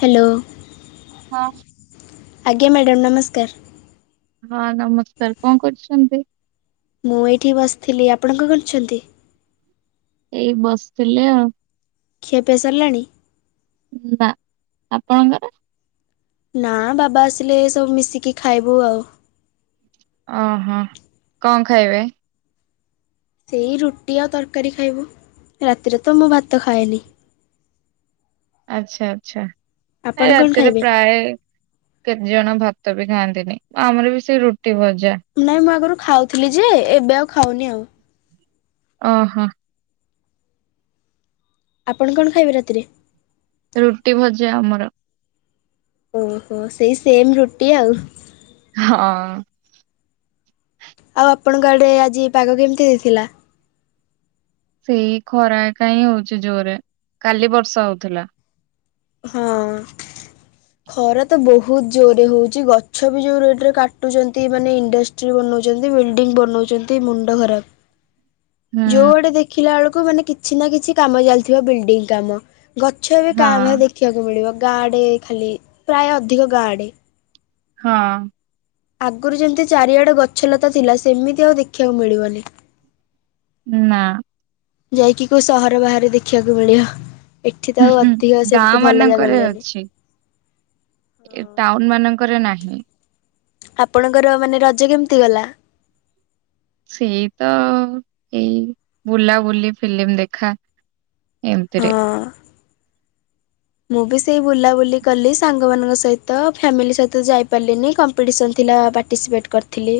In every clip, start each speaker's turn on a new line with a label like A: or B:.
A: Hello?
B: ହଁ।
A: ଆଜ୍ଞା madam ନମସ୍କାର।
B: ହଁ ନମସ୍କାର କଣ କରୁଛନ୍ତି?
A: ମୁଁ ଏଇଠି ବସିଥିଲି ଆପଣ କଣ କରଛନ୍ତି?
B: ଏଇ ବସିଥିଲି ଆଉ
A: ଖୀଆ ପିଆ ସରିଲାଣି?
B: ନା ଆପଣଙ୍କର?
A: ନା ବାବା ଆସିଲେ ସବୁ ମିଶିକି ଖାଇବୁ ଆଉ
B: ଓହୋ କଣ ଖାଇବେ?
A: ସେଇ ରୁଟି ଆଉ ତରକାରୀ ଖାଇବୁ ରାତିରେ ତ ମୁ ଭାତ ଖାଏନି।
B: ଆଚ୍ଛା ଆଚ୍ଛା
A: ଆପଣ କଣ
B: ରାତିରେ
A: ଖାଇବେ
B: ପ୍ରାୟ କେତେ ଜଣ ଭାତ ବି ଖାଆନ୍ତିନି ଆମର ବି ସେଇ ରୁଟି ଭଜା।
A: ନାଇଁ ମୁଁ ଆଗରୁ ଖାଉଥିଲି ଯେ ଏବେ ଆଉ ଖାଉନି ଆଉ
B: ଓହୋ।
A: ଆପଣ କଣ ଖାଇବେ ରାତିରେ?
B: ରୁଟି ଭଜା ଆମର।
A: ଓହୋ ସେଇ ସେମ ରୁଟି ଆଉ।
B: ହଁ।
A: ଆଉ ଆପଣଙ୍କ ଆଡେ ଆଜି ପାଗ କେମିତି ଦେଇଥିଲା?
B: ସେଇ ଖରା ଏକା ହିଁ ହଉଛି ଜୋରରେ କାଲି ବର୍ଷା ହଉଥିଲା।
A: ହଁ। ଖରା ତ ବହୁତ ଜୋରରେ ହଉଛି ଗଛ ବି ଯୋଉ ରେଟ ରେ କାଟୁଛନ୍ତି ମାନେ ଇଣ୍ଡଷ୍ଟି ଚି ବନାଉଛନ୍ତି ବିଲ୍ଡିଙ୍ଗ ବନାଉଛନ୍ତି ମୁଣ୍ଡ ଖରାପ
B: ହୁଁ
A: ଯୋଉଆଡେ ଦେଖିଲା ବେଳକୁ ମାନେ କିଛି ନା କିଛି କାମ ଚାଲିଥିବା ବିଲଡିଂ କାମ ଗଛ ଏବେ
B: ହଁ
A: କା ଭା ଦେଖିବାକୁ ମିଳିବ ଗାଁ ଆଡେ ଖାଲି ପ୍ରାୟ ଅଧିକ ଗାଁ ଆଡେ
B: ହଁ।
A: ଆଗରୁ ଯେମିତି ଚାରିଆଡେ ଗଛଲତା ଥିଲା ସେମିତି ଆଉ ଦେଖିବାକୁ ମିଳିବନି
B: ନା।
A: ଯାଇକି କୋଉ ସହର ବାହାରେ ଦେଖିବାକୁ ମିଳିବ ଏଠି ତ ଆଉ ଅଧିକ
B: ଗାଁ
A: ସେମିତି ଭଲ ଜାଗା
B: ମାନଙ୍କରେ
A: ମିଳିବନି।
B: ଏ ଟାଉନ ମାନଙ୍କରେ ନାହିଁ।
A: ଆପଣଙ୍କର ମାନେ ରଜ କେମିତି ଗଲା?
B: ସେଇ ତ ଏଇ ବୁଲାବୁଲି ଫିଲ୍ମ ଦେଖା ଏମିତିରେ
A: ହଁ ମୁଁ ବି ସେଇ ବୁଲାବୁଲି କଲି ସାଙ୍ଗମାନଙ୍କ ସହିତ ଫ୍ୟାମିଲି ସହିତ ଯାଇ ପାରିଲିନି କ କମ୍ପିଟିସନ୍ ଥିଲା ପାର୍ଟିସିପେଟ୍ କରିଥିଲି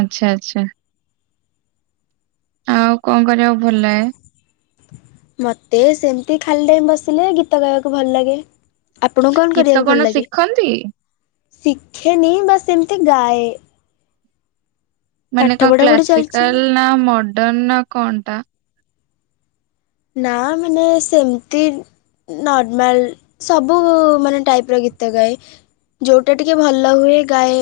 B: ଆଚ୍ଛା ଆଚ୍ଛା। ଆଉ କଣ କରିବାକୁ ଭଲ ଲାଗେ?
A: ମତେ ସେମିତି ଖାଲି ଟାଇମ ବସିଲେ ଗୀତ ଗାଇବାକୁ ଭଲ ଲାଗେ। ଆପଣଙ୍କୁ କଣ
B: ଗୀତ
A: କରିବାକୁ ଭଲ ଲାଗେ?
B: ଶିଖନ୍ତି
A: ଶିଖେନି ବା ସେମିତି ଗାଏ।
B: ମାନେ
A: ପାଠ
B: କଣ
A: ପଢ଼ାପଢ଼ି ଚାଲିଛି
B: କ୍ଲାସିକାଲ ନା ମଡର୍ଣ ନା କଣ ଟା?
A: ନା ମୁ ସେମିତି ନର୍ମାଲ ସବୁ ମାନେ ଟାଇପର ଗୀତ ଗାଏ। ଯୋଉଟା ଟିକେ ଭଲ ହୁଏ ଗାଏ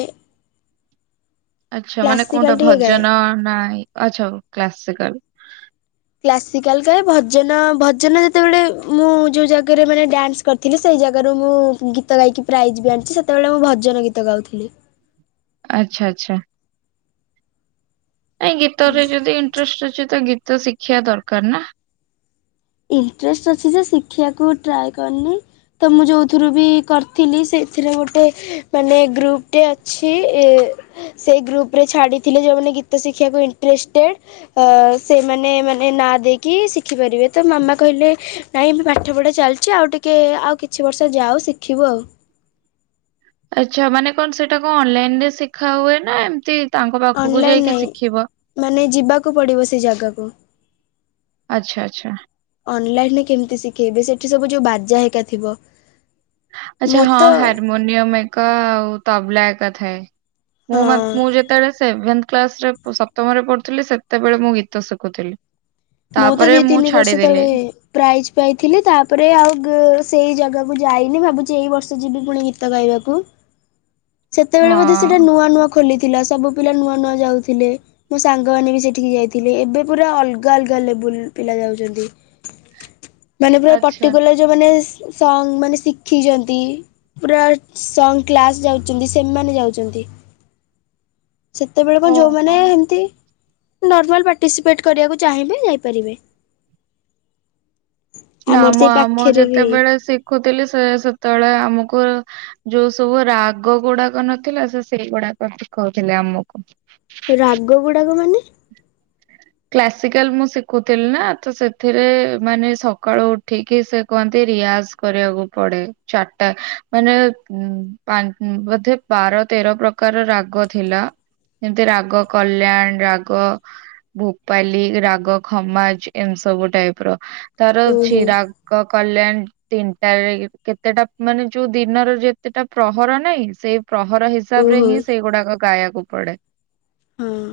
B: ଆଛା ମାନେ କୋଉଟା
A: କ୍ଲାସିକାଲ ଟିକେ ଗାଏ।
B: ଭଜନ ନାଇଁ ଆଛା ଆଉ କ୍ଲାସିକାଲ।
A: କ୍ଲାସିକାଲ କା ଭଜନ ଭଜନ ଯେତେବେଳେ ମୁଁ ଯୋଉ ଜାଗାରେ ମାନେ ଡନ୍ସ କରିଥିଲି ସେଇ ଜାଗାରୁ ମୁଁ ଗୀତ ଗାଇକି ପ୍ରାଇଜ ବି ଆଣିଛି ସେତେବେଳେ ମୁଁ ଭଜନ ଗୀତ ଗାଉଥିଲି।
B: ଆଛା [unintelligible] ଆଚ୍ଛା ଏ ଗୀତ ରେ ଯଦି ଇଣ୍ଟଷ୍ଟ [unintelligible] ଅଛି ତ ଗୀତ ଶିଖିବା ଦରକାର ନା?
A: ଇଣ୍ଟରେଷ୍ଟ ଅଛି ଯେ ଶିଖିବାକୁ ଟ୍ରାଏ କରିନି। ତ ମୁଁ ଯେଉଁଥିରୁ ବି କରିଥିଲି ସେଥିରେ ଗୋଟେ ମାନେ ଗ୍ରୁପ୍ଟେ ଅଛି ଏ ସେଇ ଗ୍ରୁପ ରେ ଛାଡ଼ିଥିଲେ ଯେଉଁମାନେ ଗୀତ ଶିଖିବାକୁ ଇଣ୍ଟରେଷ୍ଟେ ଅ ସେମାନେ ମାନେ ନା ଦେଇକି ଶିଖିପାରିବେ? ତ ମାମା କହିଲେ ନାଇଁ ପାଠ ପଢ଼ା ଚାଲିଛି ଆଉ ଟିକେ ଆଉ କିଛି ବର୍ଷ ଯାଉ ଶିଖିବୁ ଆଉ
B: ଆଚ୍ଛା ମାନେ କଣ ସେଇଟା କଣ ଅନଲାଇନ୍ ରେ ଶିଖା ହୁଏ ନା? ଏମିତି ତାଙ୍କ ପାଖକୁ
A: ଅନଲାଇନ୍
B: ଯାଇକି
A: ନାହିଁ
B: ଶିଖିବ
A: ମାନେ ଯିବାକୁ ପଡ଼ିବ ସେ ଜାଗାକୁ
B: ଆଚ୍ଛା ଆଚ୍ଛା
A: ଅନଲାଇନ୍ ରେ କେମିତି ଶିଖେଇବି ସେଠି ସବୁ ଯୋଉ ବାଜା ହେଇକା ଥିବ।
B: ଆଚ୍ଛା
A: ମୁଁ
B: ହଁ
A: ତ
B: ହାରମୋନିୟମ୍ ଏକ ଆଉ ତବଲା ଏକ ଥାଏ। ମୁଁ ମ
A: ହଁ
B: ମୁଁ ଯେତେବେଳେ ସେଭେନ୍ କ୍ଲାସ ରେ ସପ୍ତମରେ ପଢ଼ୁଥିଲି ସେତେବେଳେ ମୁଁ ଗୀତ ଶିଖୁଥିଲି।
A: ମୁଁ ତ ଦି
B: ତାପରେ
A: ତିନି ବର୍ଷ
B: ଛାଡିଦେଲି
A: ତଳେ ପ୍ରାଇଜ୍ ପାଇଥିଲି। ତାପରେ ଆଉ [unintelligible] ସେଇ ଜାଗାକୁ ଯାଇନି ଭାବୁଛି ଏଇ ବର୍ଷ ଯିବି ପୁଣି ଗୀ ଗୀତ ଗାଇବାକୁ ସେତେବେଳେ ବୋଧେ ସେଟା
B: ହଁ।
A: ନୂଆ ନୂଆ ଖୋଲିଥିଲା ସବୁ ପିଲା ନୂଆ ନୂଆ ଯାଉଥିଲେ। ମୋ ସାଙ୍ଗମାନେ ବି ସେଠିକି ଯାଇଥିଲେ ଏବେ ପୁରା ଅଲଗା ଲଗ [unintelligible] ଲେବୁଲ୍ ପିଲା ଯାଉଛନ୍ତି ମାନେ ପୁରା
B: ଆଚ୍ଛା।
A: ପଟିକୁଲାର ଯୋଉମାନେ ସଙ୍ଗ ମାନେ ଶିଖିଛନ୍ତି। ପୁରା ସଙ୍ଗ କ୍ଲାସ ଯାଉଛନ୍ତି ସେମାନେ ଯାଉଛନ୍ତି। ସେତେବେଳେ କଣ ଯୋଉମାନେ
B: ଓହୋ
A: ଏମତି ନର୍ମାଲ ପାଟି ଏସପେଟ୍ [unintelligible] କରିବାକୁ ଚାହିଁବେ ଯାଇପାରିବେ।
B: ନା
A: ଆମର
B: [unintelligible] ମୁଁ
A: ସେଇ
B: ଆମ
A: ପାଖରେ ବି
B: ଯେତେବେଳେ ଶିଖୁଥିଲି ସେ ସେତେବେଳେ ଆମକୁ ଯୋଉ ସବୁ ରାଗ ଗୁଡ଼ାକ ନଥିଲା ସେ ସେଇଗୁଡ଼ାକ ଦେଖଉଥିଲେ [inaudible] ଆମକୁ
A: ରାଗ ଗୁଡ଼ାକ ମାନେ
B: କ୍ଲାସିକାଲ୍ ମୁଁ ଶିଖୁଥିଲି ନା ତ ସେଥିରେ ମାନେ ସକାଳୁ ଉଠିକି ସେ କୁହନ୍ତି ରିଆଜ୍ କରିବାକୁ ପଡେ। ଚାରିଟା ମାନେ [unintelligible] ବୋଧେ ବାର ତେର ପ୍ରକାର ରାଗ ଥିଲା। ଯେମିତି ରାଗ କଲ୍ୟାଣ ରାଗ। ଭୋପାଲି ରାଗ, ଖମାଜ୍ ଏନ ସବୁ ଟାଇପ୍ ର ତାର ଅଛି
A: ଓହୋ
B: ରା ଗ କଲ୍ୟାଣ ତିନିଟାରେ [inaudible] କେତେଟା ମାନେ ଯୋଉ ଦିନର ଯେତେଟା ପ୍ରହର ନାହିଁ ସେଇ ପ୍ରହର ହିସାବ ହିସାବ ରେ
A: ଓହୋ
B: ହିଁ ସେଇଗୁଡ଼ାକ ଗାଇବାକୁ ପଡ଼େ।
A: ହଁ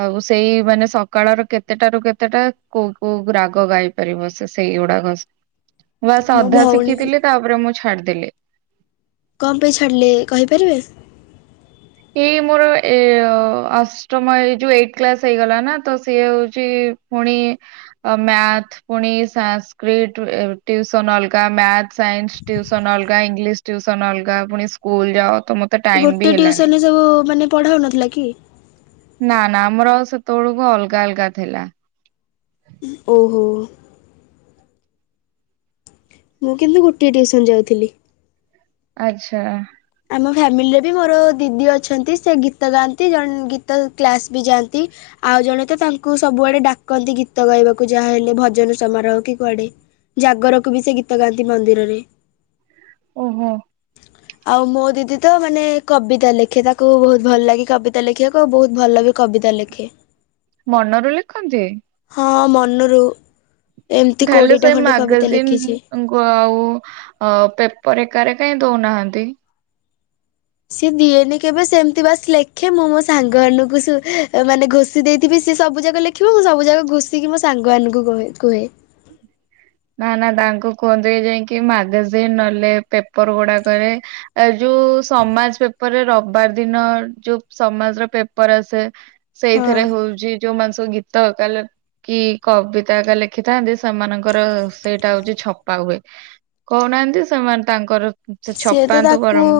B: ଆଉ ସେଇ ମାନେ ସକାଳର କେତେଟାରୁୁ କେତେଟା କୋଉ କୋଉ ରାଗ ଗାଇ ପାରିବ ସେ ସେଇଗୁଡାକ
A: ହ [inaudible]
B: ବା ସାଧା [unintelligible] ଶିଖିଥିଲି ତାପରେ ମୁଁ ଛାଡ଼ିଦେଲି।
A: କମ୍? ପାଇଁ ଛାଡ଼ିଲେ କହିପାରିବେ?
B: ଏଇ ମୋର ଏ ଅଷ୍ଟମ ଏ ଯୋଉ ଏଇଟ୍ କ୍ଲାସ ହେଇଗଲା ନା ତ ସିଏ ହଉଛି। ପୁଣି [unintelligible] ମ୍ୟାଥ୍। ପୁଣି ସଂସ୍କ୍ରିଟ [unintelligible] ଟିୁସନ୍ ଅଲଗା, ମ୍ୟାଥ ସାଇନ୍ସ ଟିୁସନ୍ ଅଲଗା, ଇଂଲିସ୍ ଟ୍ୟୁସନ୍ ଅଲଗା ପୁଣି ସ୍କୁଲ ଯାଅ ତତେ [unintelligible]
A: ଗୋଟେ ଟ୍ୟୁସନ୍ ରେ ସବୁ ମାନେ ପଢ଼ାଉନଥିଲା କି?
B: ନା ନା ଆମର ଆ ସେତେବେଳକୁ ଅଲଗା ଅଲଗା ଥିଲା।
A: ଓହୋ। ମୁଁ କିନ୍ତୁ ଗୋଟିଏ ଟିଉସନ ଯାଇଥିଲି।
B: ଆଚ୍ଛା।
A: ଆମ ଫ୍ୟାମିଲିରେ ବି ମୋର ଦିଦି ଅଛନ୍ତି ସେ ଗୀତ ଗାଆନ୍ତି ଜଣେ ଗୀତ କ୍ଲାସ୍ ବି ଯାଆନ୍ତି। ଆଉ ଜଣେ ତ ତାଙ୍କୁ ସବୁଆଡେ ଡାକନ୍ତି ଗୀତ ଗାଇବାକୁ ଯାହା ହେଲେ ଭଜନ ସମାରୋହ କି କୁଆଡେ। ଜାଗରକୁ ବି ସେ ଗୀତ ଗାଆନ୍ତି ମନ୍ଦିରରେ।
B: ଓହୋ।
A: ଆଉ ମୋ ଦିଦି ତ ମାନେ କବିତା ଲେଖେ ତାକୁ ବହୁତ ଭଲ ଲାଗେ କବିତା ଲେଖିବାକୁ ବହୁତ ଭଲ ବି କବିତା ଲେଖେ।
B: ମନରୁ ଲେଖନ୍ତି?
A: ହଁ ମନରୁ ଏମିତି କୋଡ଼ିଏଟା ଖଣ୍ଡେ କବିତା ଲେଖିଚି।
B: ଉଂ [unintelligible] ଆଉ ଅ ପେପର ଏକାରେ କାଇଁ ଦଉନାହାନ୍ତି।
A: ସିଏ ଦିଏନି କେବେ ସେମିତି ବାସ ଲେଖେ ମୁଁ ମୋ ସାଙ୍ଗମାନଙ୍କୁ ସୁ ମାନେ ଘୋଷ ସେ ଦେଇଥିବି ସେ ସବୁ ଯାକ ଲେଖିବ ମୁଁ ସବୁ ଯାକ ଘୁଷିକି ମୋ ସାଙ୍ଗମାନଙ୍କୁ କହେ କୁହେ।
B: ନା ନା ତାଙ୍କୁ କୁହନ୍ତିୁ ଯାଇକି ମାଗାଜିନ ନହେଲେ ପେପର ଗୁଡାକରେ। ଏ ଯୋଉ ସମାଜ ପେପରରେ ରବିବାର ଦିନ ଯୋଉ ସମାଜର ପେପର ଆସେ।
A: ହଁ
B: ସେଇଥିରେ ହଉଚି ଯୋଉ ମାନେ ସବୁ ଗୀ ତ କାଲେ କି କବିତା ହେକ ଲେଖିଥାନ୍ତି ସେମାନଙ୍କର ସେଇଟା ହଉଛି ଛପା ହୁଏ କହୁନାହାନ୍ତି ସେମାନେ ତାଙ୍କର। ସେ
A: ସିଏ ତ
B: ଛପାନ୍ତୁ
A: ତାକୁ
B: ଗରମ।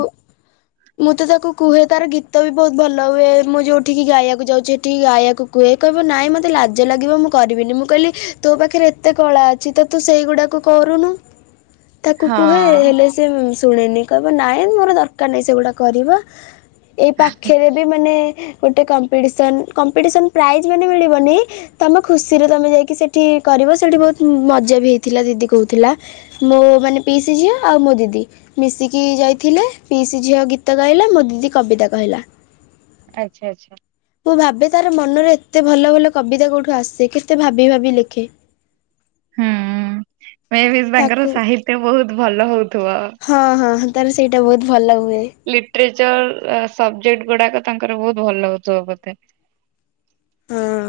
A: ମୁଁ ତ ତାକୁ କୁହେ ତାର ଗୀତ ବି ବହୁତ ଭଲ ହୁଏ ମୁଁ ଯୋଉଠିକି ଗାଇବାକୁ ଯାଉଚି ହେଠିକି ଗାଇବାକୁ। କୁହେ କହିବ ନାଇଁ ମତେ ଲାଜ ଲାଗିବ ମୁଁ କରିବିନି ମୁଁ କହିଲି ତୋ ପାଖରେ ଏତେ କଳା ଅ ଅଛି ତ ତୁ ସେଇଗୁଡ଼ାକୁ କରୁନୁ। ତାକୁ
B: ହଁ।
A: କୁହେ ହେଲେ ସେ ଶୁଣେନି କହିବ ନାଇଁ ମୋର ଦରକାର ନାହିଁ ସେଗୁଡ଼ା କରିବା। ଏଇ ପାଖେରେ ବି ମାନେ ଗୋଟେ କମ୍ପିଟିସ କମ୍ପିଟିସ ପ୍ରାଇଜ ମାନେ ମିଳିବନି। ତମେ ଖୁସିରେ ତମେ ଯାଇକି ସେଠି କରିବ ସେଠି ବହୁତ ମଜା ବି ହେଇଥିଲା ଦିଦି କହୁଥିଲା। ମୋ ମାନେ ପିଇସି ଝିଅ ଆଉ ମୋ ଦିଦି। ମିଶିକି ଯାଇଥିଲେ ପିଇସିି ଝିଅ ଗୀତ ଗାଇଲା ମୋ ଦିଦି କବିତା କହିଲା।
B: ଆଚ୍ଛା ଆଚ୍ଛା।
A: ମୁଁ ଭାବେ ତାର ମନରେ ଏତେ ଭଲ ଭଲ କବିତା କୋଉଠୁ ଆସେ କେତେ ଭାବି ଭାବି ଲେଖେ?
B: ହୁଁ ମେଁ ବି
A: ତାକୁ
B: ତାଙ୍କର ସାହିତ୍ୟ ବହୁତ ଭଲ ହଉଥିବ।
A: ହଁ ହଁ ତାର ସେଇଟା ବହୁତ ଭଲ ହୁଏ।
B: ଲିଟରେଚର ସବଜେକ୍ଟ ଗୁଡାକ ତାଙ୍କର ବହୁତ ଭଲ ହଉଥବ ବୋଧେ?
A: ହଁ।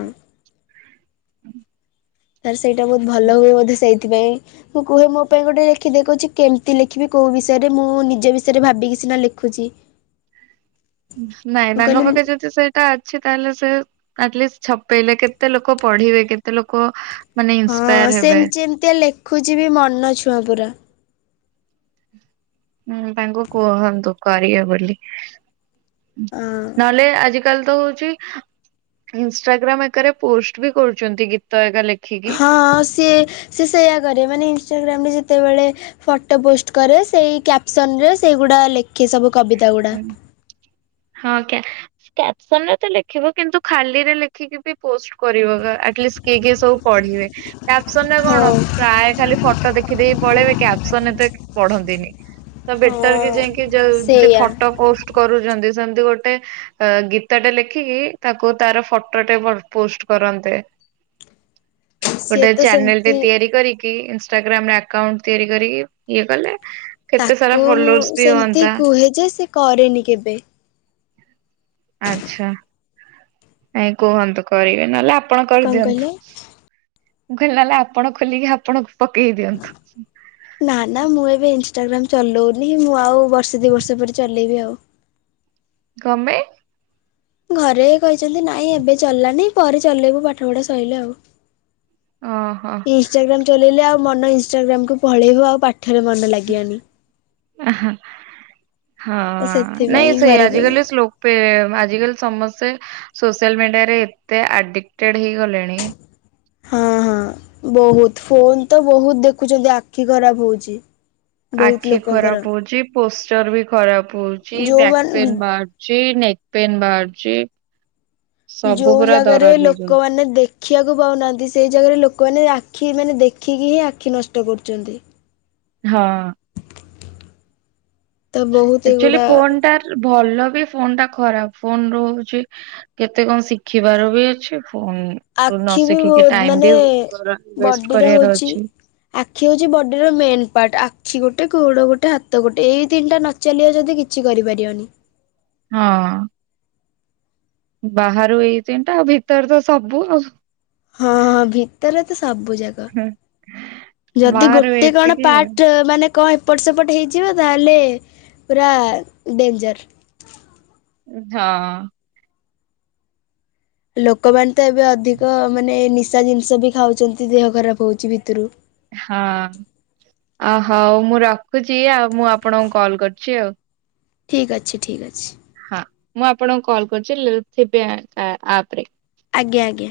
A: ତାର ସେଇଟା ବହୁତ ଭଲ ହୁଏ ବୋଧେ ସେଇଥିପାଇଁ। ମୁଁ କୁହେ ମୋ ପାଇଁ ଗୋଟେ ଲେଖିଦେ କହୁଛି କେମିତି ଲେଖିବି କୋଉ ବିଷୟରେ ମୁଁ ନିଜ ବିଷୟରେ ଭାବିକିି ସିନା ଲେ ଖୋଜି
B: ନାଇଁ ତାଙ୍କ ପାଖେ ଯତି ସେ ଟା ଅଛି ତାହେଲେ ସେ ଆଟଲିଷ୍ଟ ଛପେଇଲେ କେତେ ଲୋକ ପଢିବେ କେତେ ଲୋକ ମାନେ ଇ
A: ହଁ ସେମତି ଯେମିତିଆ ଲେଖୁଚି ବି ମନ ଛୁଆଁ ପୁରା।
B: ହୁଁ ତାଙ୍କୁ କୁହନ୍ତୁ କରିବେ ବୋଲି
A: ହଁ
B: ନହେଲେ ଆଜି କାଲି ତ ହଉଛି ଇନଷ୍ଟାଗ୍ରାମ ଏକାରେ ପୋଷ୍ଟ ବି କରୁଛନ୍ତି ଗୀତ ଏକା ଲେଖିକି।
A: ହଁ ସିଏ ସିଏ ସେୟା କରେ ମାନେ ଇନଷ୍ଟାଗ୍ରାମରେ ଯେତେବେଳେ ଫଟୋ ପୋଷ୍ଟ କରେ, ସେଇ କ୍ୟାପସନ ରେ ସେଇଗୁଡା ଲେଖେ ସବୁ କବିତା ଗୁଡା।
B: ହଁ କ୍ୟାପସନରେ ତ ଲେଖିବ, କିନ୍ତୁ ଖାଲିରେ ଲେଖିକି ବି ପୋଷ୍ଟ କରିବ। ଆଟଲିଷ୍ଟ କିଏ କିଏ ସବୁ ପଢିବେ କ୍ୟାପ୍ସନରେ କଣ
A: ହଁ
B: ପ୍ରାୟ ଖାଲି ଫ ଫଟ ଦେଖିଦେଇକି ପଳେଇବେ, କ୍ୟାପସନ ଏତେ ପଢନ୍ତିନି, ତ
A: ହଁ
B: ବେଟର କି ଯାଇକି ଯ
A: ସେଇଆ
B: ପୋଷ୍ଟ କରୁଛନ୍ତି ସେମତି ଗୋଟେ ଅ ଗୀତଟେ ଲେଖିକି ତାକୁ ତାର ଫଟୋଟେ ପୋଷ୍ଟ କରନ୍ତେ।
A: ସିଏ
B: ଗୋଟେ
A: ତ
B: ଚ୍ୟାନେଲ ଟେ
A: ସେମିତି
B: ତିଆରି କରିକି ଇନଷ୍ଟାଗ୍ରାମରେ ଆକାଉଣ୍ଟ ତିଆରି କରିକି ଇଏ କଲେ କେତେ ସାରା
A: ତାକୁ
B: ଫଲୋର୍ସ
A: ମୁଁ
B: ବି
A: ସେମିତି
B: ହୁଅନ୍ତା
A: କୁହେ ଯେ ସେ କରେନି କେବେ।
B: ଅଚ୍ଛା, ନାଇଁ କୁହନ୍ତୁ କରିବେ ନହେଲେ ଆପଣ
A: କଣ କହିଲେ?
B: କରିଦିଅନ୍ତୁ। ମୁଁ କହିଲି ନହେଲେ ଆପଣ ଖୋଲିକି ଆପଣଙ୍କୁ ପକେଇ ଦିଅନ୍ତୁ।
A: ନା ନା ମୁଁ ଏବେ ଇନଷ୍ଟାଗ୍ରାମ ଚଲଉନି, ମୁଁ ଆଉ ବର୍ଷେ ଦି ବର୍ଷ ପରେ ଚଲେଇବି ଆଉ।
B: କଣ ପାଇଁ?
A: ଘରେ କହିଛନ୍ତି ନାଇଁ ଏବେ ଚଲାନି ପରେ ଚଲେଇବୁ ପାଠ ପଢା ସଇଲେ ଆଉ।
B: ଓହୋ।
A: ଇନଷ୍ଟାଗ୍ରାମ୍ ଚଲେଇଲେ ଆଉ ମନ ଇନଷ୍ଟାଗ୍ରାମକୁ ପଳେଇବ ଆଉ ପାଠରେ ମନ ଲା ତ
B: ହଁ
A: ସେଥିପାଇଁ
B: ନାଇଁ ସେଇ
A: ଘରେ
B: ଆଜିିକାଲି
A: କହିଛନ୍ତି।
B: ସ୍ଲୋ [unintelligible] ଆଜିକାଲି ସମସ୍ତେ ସୋସିଆଲ ମିଡିଆରେ ଏତେ ଆଡିକଟେଡ ହେଇଗଲେଣି
A: ହଁ ହଁ ବହୁତ୍‌, ଫୋନ ତ ବହୁତ ଦେଖୁଛନ୍ତି ଆଖି ଖରାପ ହଉଛି। ବହୁତ
B: ଆଖି
A: ଲୋକଙ୍କର
B: ଖରାପ ହଉଛି, ପୋଷ୍ଟଚର ବି ଖରାପ ହଉଛି, ବ୍ୟାକ୍
A: ଯୋଉମାନେ
B: ପେନ୍ ବା ଚି ନେକ୍ ପେନ୍ ବାହାରଛି।
A: ଯୋଉ ଜାଗାରେ
B: ହେଇଯାଉଛି।
A: ଲୋକମାନେ ଦେ ଖିବାକୁ ପାଉନାହାନ୍ତି, ସେଇ ଜାଗାରେ ଲୋକମାନେ ଆଖି ମାନେ ଦେଖିକି ହିଁ ଆଖି ନଷ୍ଟ କରୁଛନ୍ତି।
B: ହଁ।
A: ତ ବହୁତ
B: ଆଚୁଆଲି
A: ଏଗୁଡା
B: ଫୋନଟା ଭଲ ବି ଫୋନ ଟା ଖରାପ ଫୋନ ରୁ ହଉଛି କେତେ କଣ ଶିଖିବାର ବି ଅଛି ଫ ନ
A: ଆଖି ବି
B: ଶିଖିକି
A: ବହୁତ
B: ଟାଇମ
A: ମାନେ
B: ବି ୱଷ୍ଟ
A: ବଡିର
B: କରିବାର
A: ହଉଛି
B: ଅଛି।
A: ଆଖି ହଉଛି ବଡି ର ମେନ୍ ପାର୍ଟ। ଆଖି ଗୋଟେ, ଗୋଡ ଗୋଟେ, ହାତ ଗୋଟେ ଏଇ ତିନିଟା ନ ଚାଲିବ ଯଦି କିଛି କରିପାରିବନି।
B: ହଁ। ବାହାରୁ ଏଇ ତିନିଟା ଆଉ ଭିତରେ ତ ସବୁ ଆଉ
A: ହଁ ହଁ ଭିତରେ ତ ସବୁ ଜାଗ। ଯଦି
B: ବାହାରୁ
A: ଗୋଟେ କଣ
B: ଏତିକି ଆଉ।
A: ପାର୍ଟ ମାନେ କଣ ଏପଟ ସେପଟ ହେଇଯିବ ତାହେଲେ ପୁରା ଡେନଞ୍ଜର।
B: ହଁ।
A: ଲୋକମାନେ ତ ଏବେ ଅଧିକ ମାନେ ନିଶା ଜିନିଷ ବି ଖାଉଛନ୍ତି ଦେହ ଖରାପ ହଉଛି ଭିତରୁ
B: ହଁ ଅ ହଉ ମୁଁ ରଖୁଛି ଆଉ ମୁଁ ଆପଣଙ୍କୁ କଲ୍ କରୁଛି ଆଉ।
A: ଠିକ୍ ଅଛି ଠିକ୍ ଅଛି।
B: ହଁ ମୁଁ ଆପଣଙ୍କୁ କଲ୍ କରୁଛି ଥିବି ଆପ ରେ
A: ଆଜ୍ଞା ଆଜ୍ଞା।